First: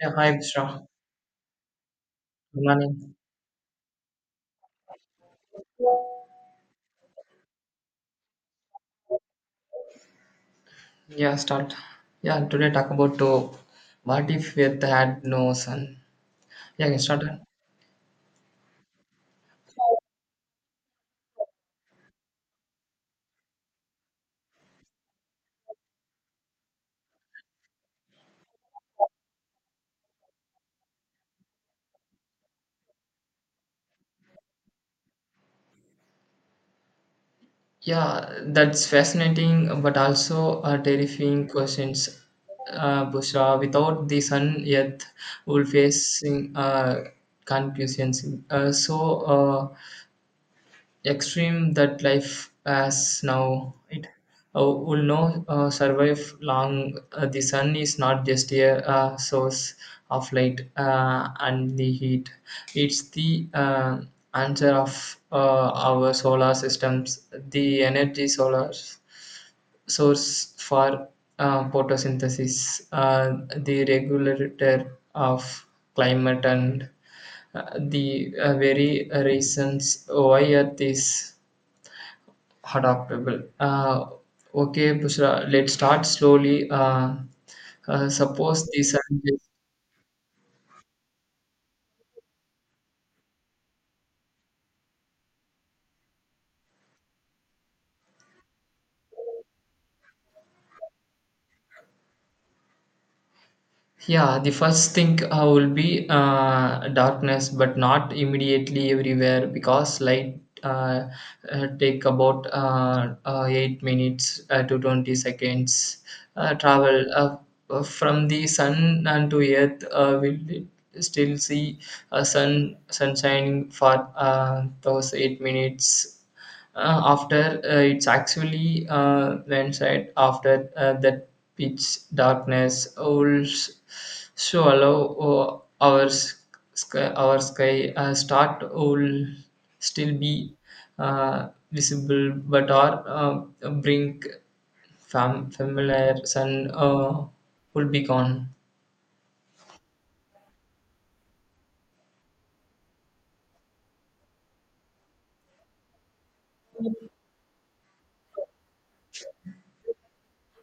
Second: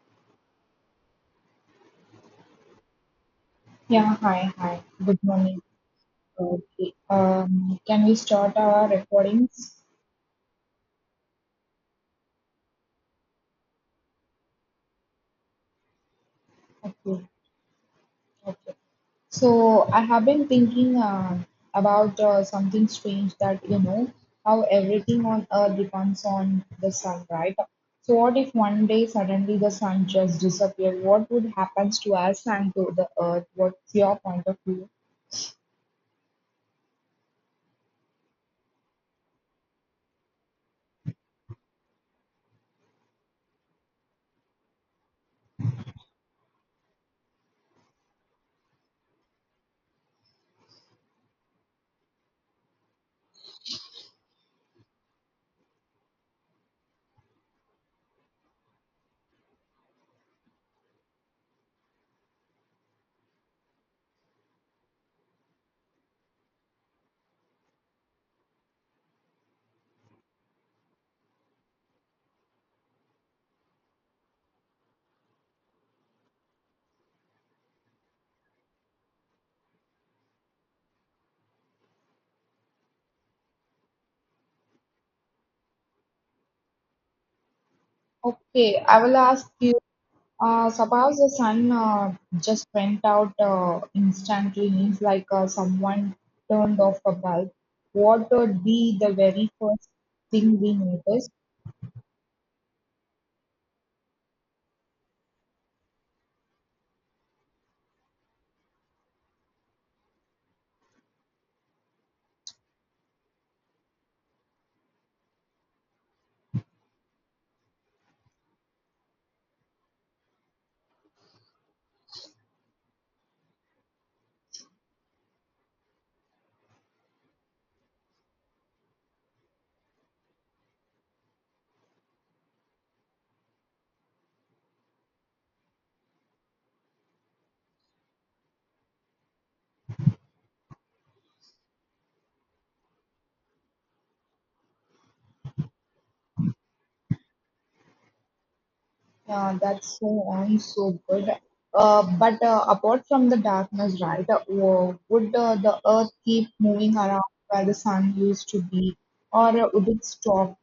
Yeah, hi Vishra. Good morning. Yeah, hi, hi. Good morning. Okay. Can we start our recordings? Yeah, start. Yeah, today talk about what if Earth had no sun? Yeah, can start. Okay, okay. So I have been thinking about something strange that how everything on Earth depends on the sun, right? So what if one day suddenly the sun just disappeared? What would happen to us and to the Earth? What's your point of view? Yeah, that's fascinating, but also a terrifying questions. Bushra, without the sun, Earth will facing confusions. Uh, so, uh, extreme that life as now it will no survive long, the sun is not just a source of light and the heat, it's the answer of our solar systems, the energy solar source for photosynthesis, the regulator of climate and the very reasons why earth is adaptable. Okay, Pushra, let's start slowly. Suppose Okay, the I will sun is ask you. Suppose the sun just went out instantly, means like someone turned off a bulb. What would be the very first thing we notice? yeah, the first thing will be darkness, but not immediately everywhere because light take about 8 minutes to 20 seconds travel, from the sun and to earth. Will still see sun shining for those 8 minutes. After it's actually landslide after that, pitch darkness owls swallow our sky, start will still be visible, but our brink familiar sun will be gone. That's so on, so good. But apart from the darkness, right, would the earth keep moving around where the sun used to be, or would it stop?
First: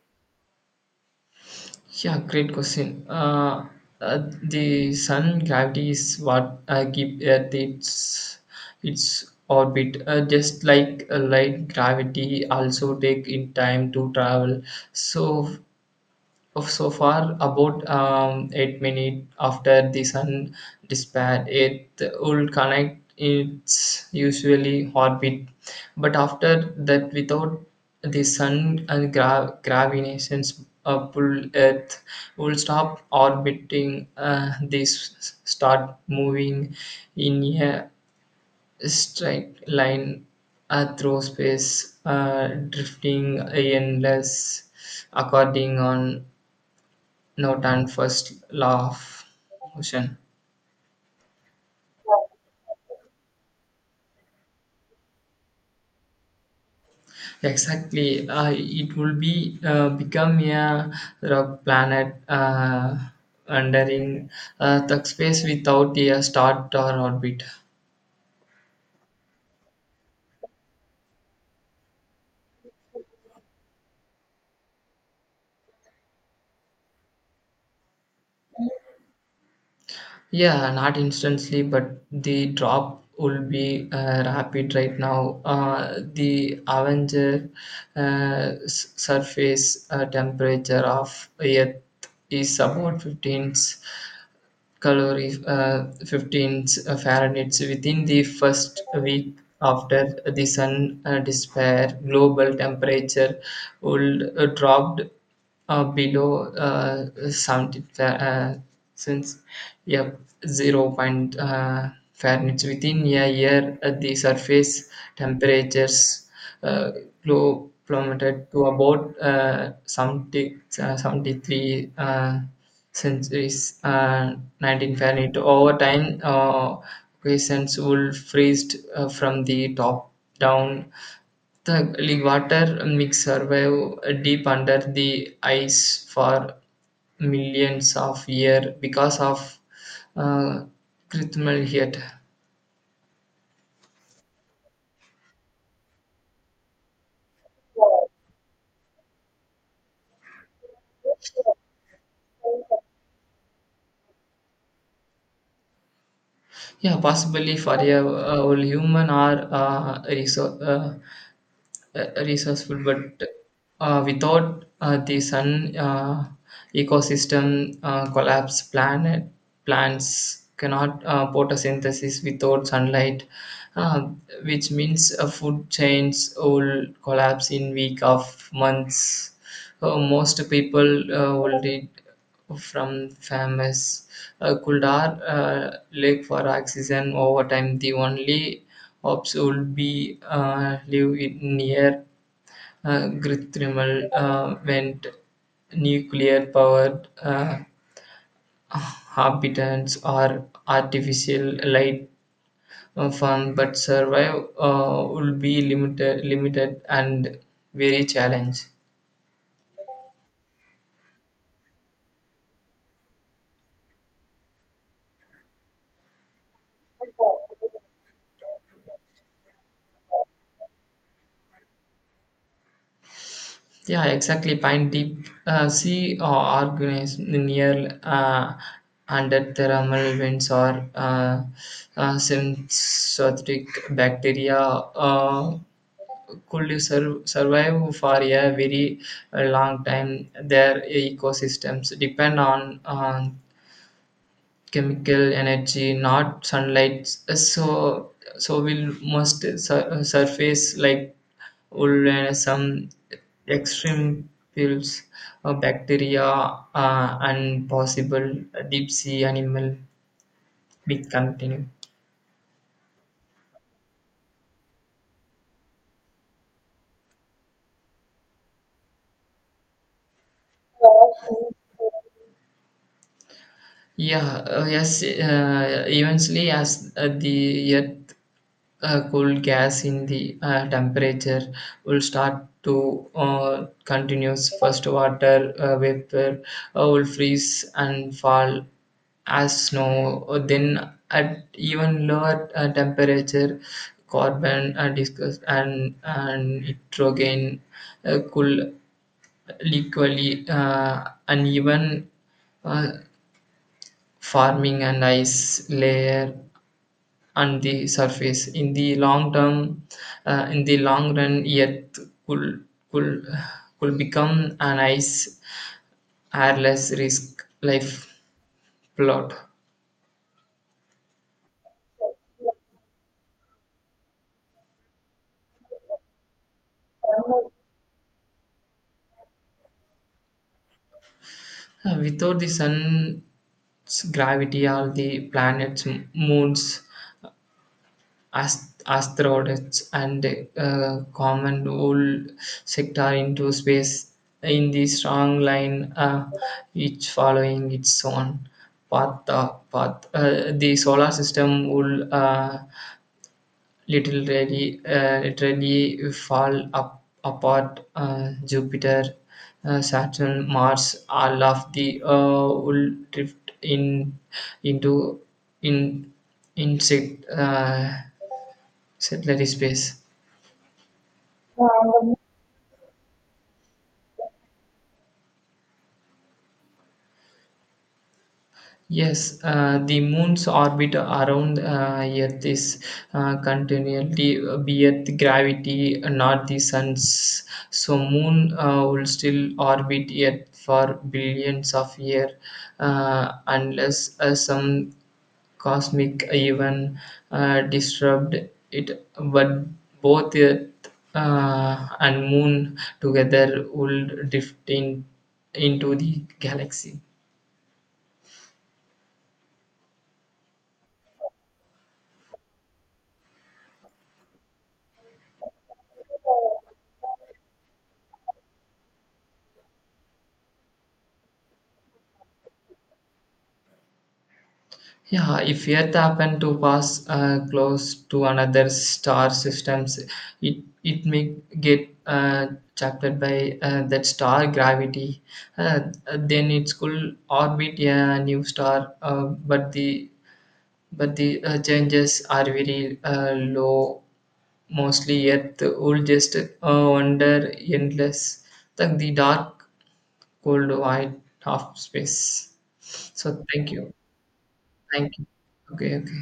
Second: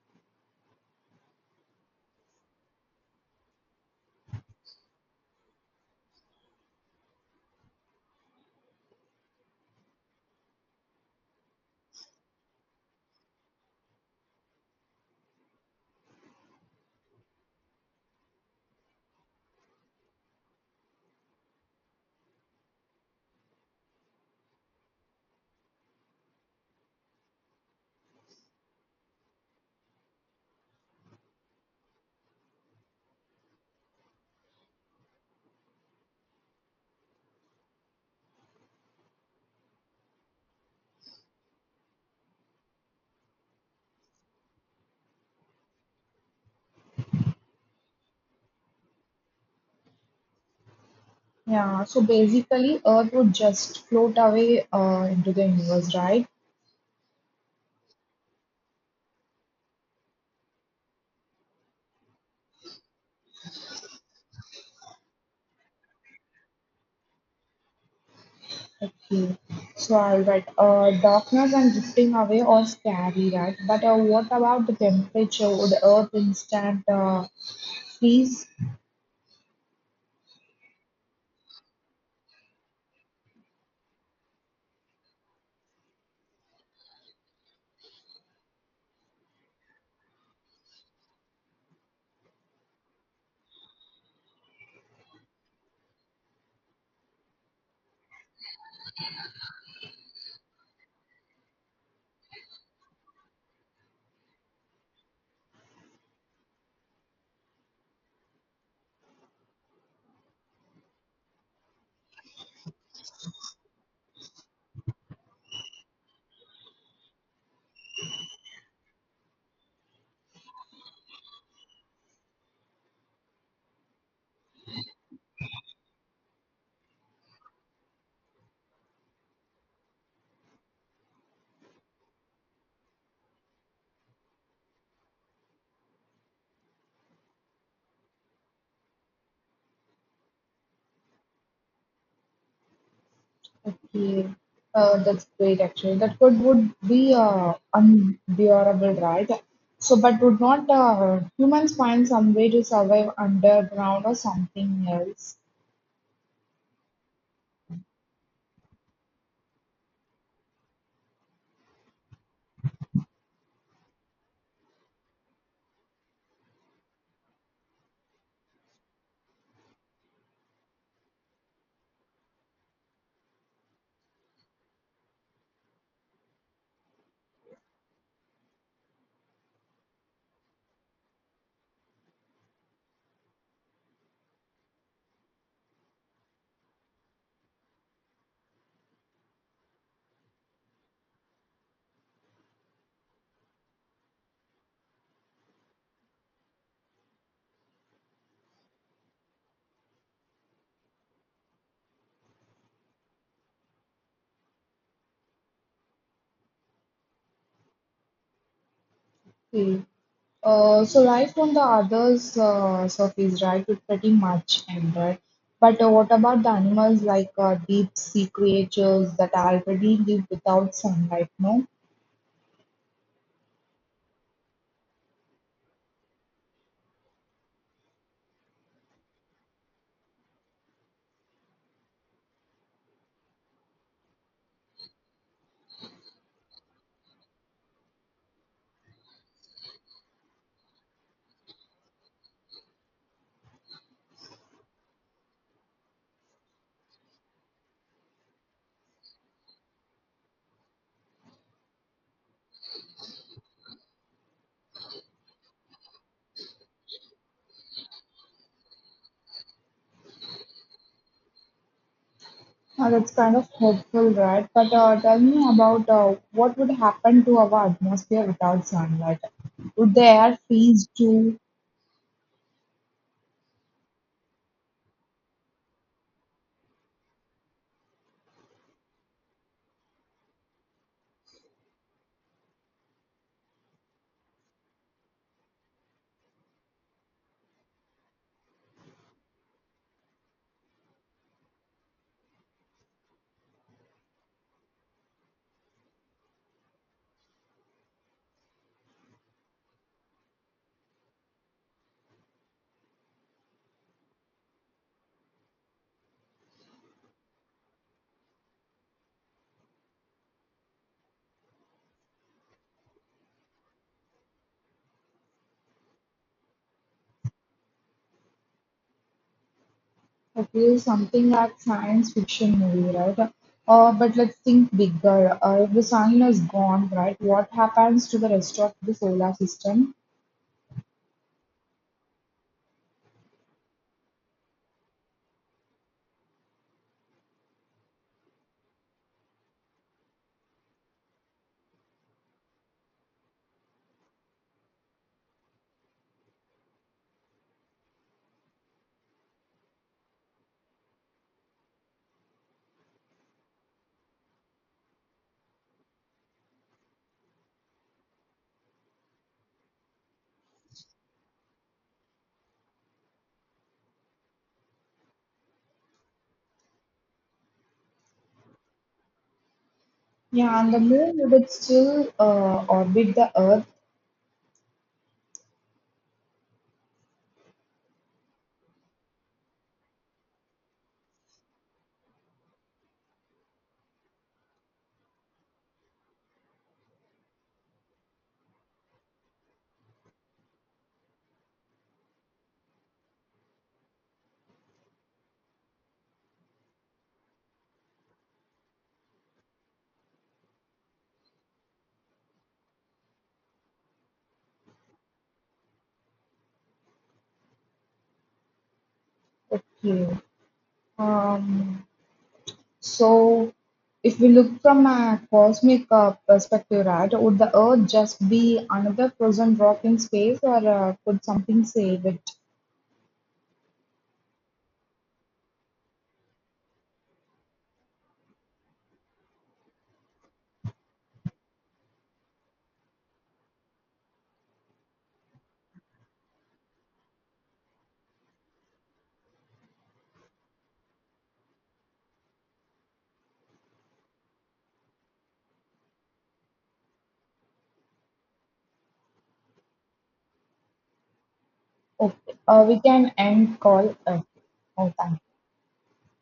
Yeah, great question. The sun gravity is what keep Earth its orbit. Just like light gravity, also take in time to travel. So of so far about 8 minutes after the sun disappeared, it will connect its usually orbit, but after that without the sun and gravitation's pull, earth will stop orbiting, this start moving in a straight line through space, drifting endless according on not and first law of motion. Yeah, so basically, earth would just float away into the universe, right? Exactly, it will be become a rock planet wandering the space without a start or orbit. Okay. So, all right. Darkness and drifting away are scary, right? But what about the temperature? Would Earth instant freeze? Yeah, not instantly but the drop will be rapid right now. The avenger surface temperature of earth is about 15 calorie, 15 Fahrenheit within the first week after the sun despair. Global temperature would dropped below 70 since yep 0 point Fahrenheit within a year. The surface temperatures uh, plummeted to about 70, 73 since centuries, 1948. Over time, questions would freeze from the top down, the league water mix survive deep under the ice for millions of years because of uh, critical heat. Okay. That's great, actually. That could would be unbearable, right? So, but would not humans find some way to survive underground or something else? Yeah, possibly for a whole human or resource, resourceful, but without the sun ecosystem collapse, planet plants cannot photosynthesis without sunlight, uh, which means food chains will collapse in week of months. Most people will need from famous Kuldar lake for oxygen over time. The only Hobbes would be live in near Grithrimal went nuclear powered habitants or artificial light form, but survive will be limited and very challenged. Okay. So life on the other's surface, right, is pretty much end, right? But what about the animals like deep sea creatures that already live without sunlight? No, Yeah, exactly. Pine deep sea are organized near under thermal vents or synthetic bacteria could survive for a very long time. Their ecosystems depend on chemical energy, not sunlight. So, so will most surface like wool and some extreme fields of bacteria and possible deep sea animal we continue. That's kind of hopeful, right? But tell me about what would happen to our atmosphere without sunlight? Would the air freeze too? Yeah, yes, eventually, as the earth cool gas in the temperature will start to continues, first water vapor will freeze and fall as snow. Then at even lower temperature, carbon discuss and nitrogen could equally uneven, uh, forming an ice layer on the surface. In the long term, in the long run, Earth could, could, could become an ice airless risk life plot. Okay, something like science fiction movie, right? But let's think bigger. If the sun is gone, right, what happens to the rest of the solar system? Without the sun's gravity, all the planets, moons, asteroids and common old sector into space in the strong line, each following its own path. The solar system will literally fall up, apart. Jupiter, Saturn, Mars, all of the will drift in into in insect. Satellite space. Yeah, and the moon would it still orbit the Earth? Yes, the moon's orbit around Earth is continually with gravity, not the sun's. So, moon will still orbit Earth for billions of years, unless some cosmic event disturbed it. But both Earth and moon together will drift in, into the galaxy. Okay. Um, so, if we look from a cosmic perspective, right, would the Earth just be another frozen rock in space, or could something save it? Yeah, if Earth happened to pass close to another star systems, it may get trapped by that star gravity. Uh, then it could orbit a new star, but the changes are very low. Mostly, Earth will just wander endless, like the dark, cold, white half Okay, space. We can So end thank you, call Earth. Oh, thank you. thank you. Okay, okay.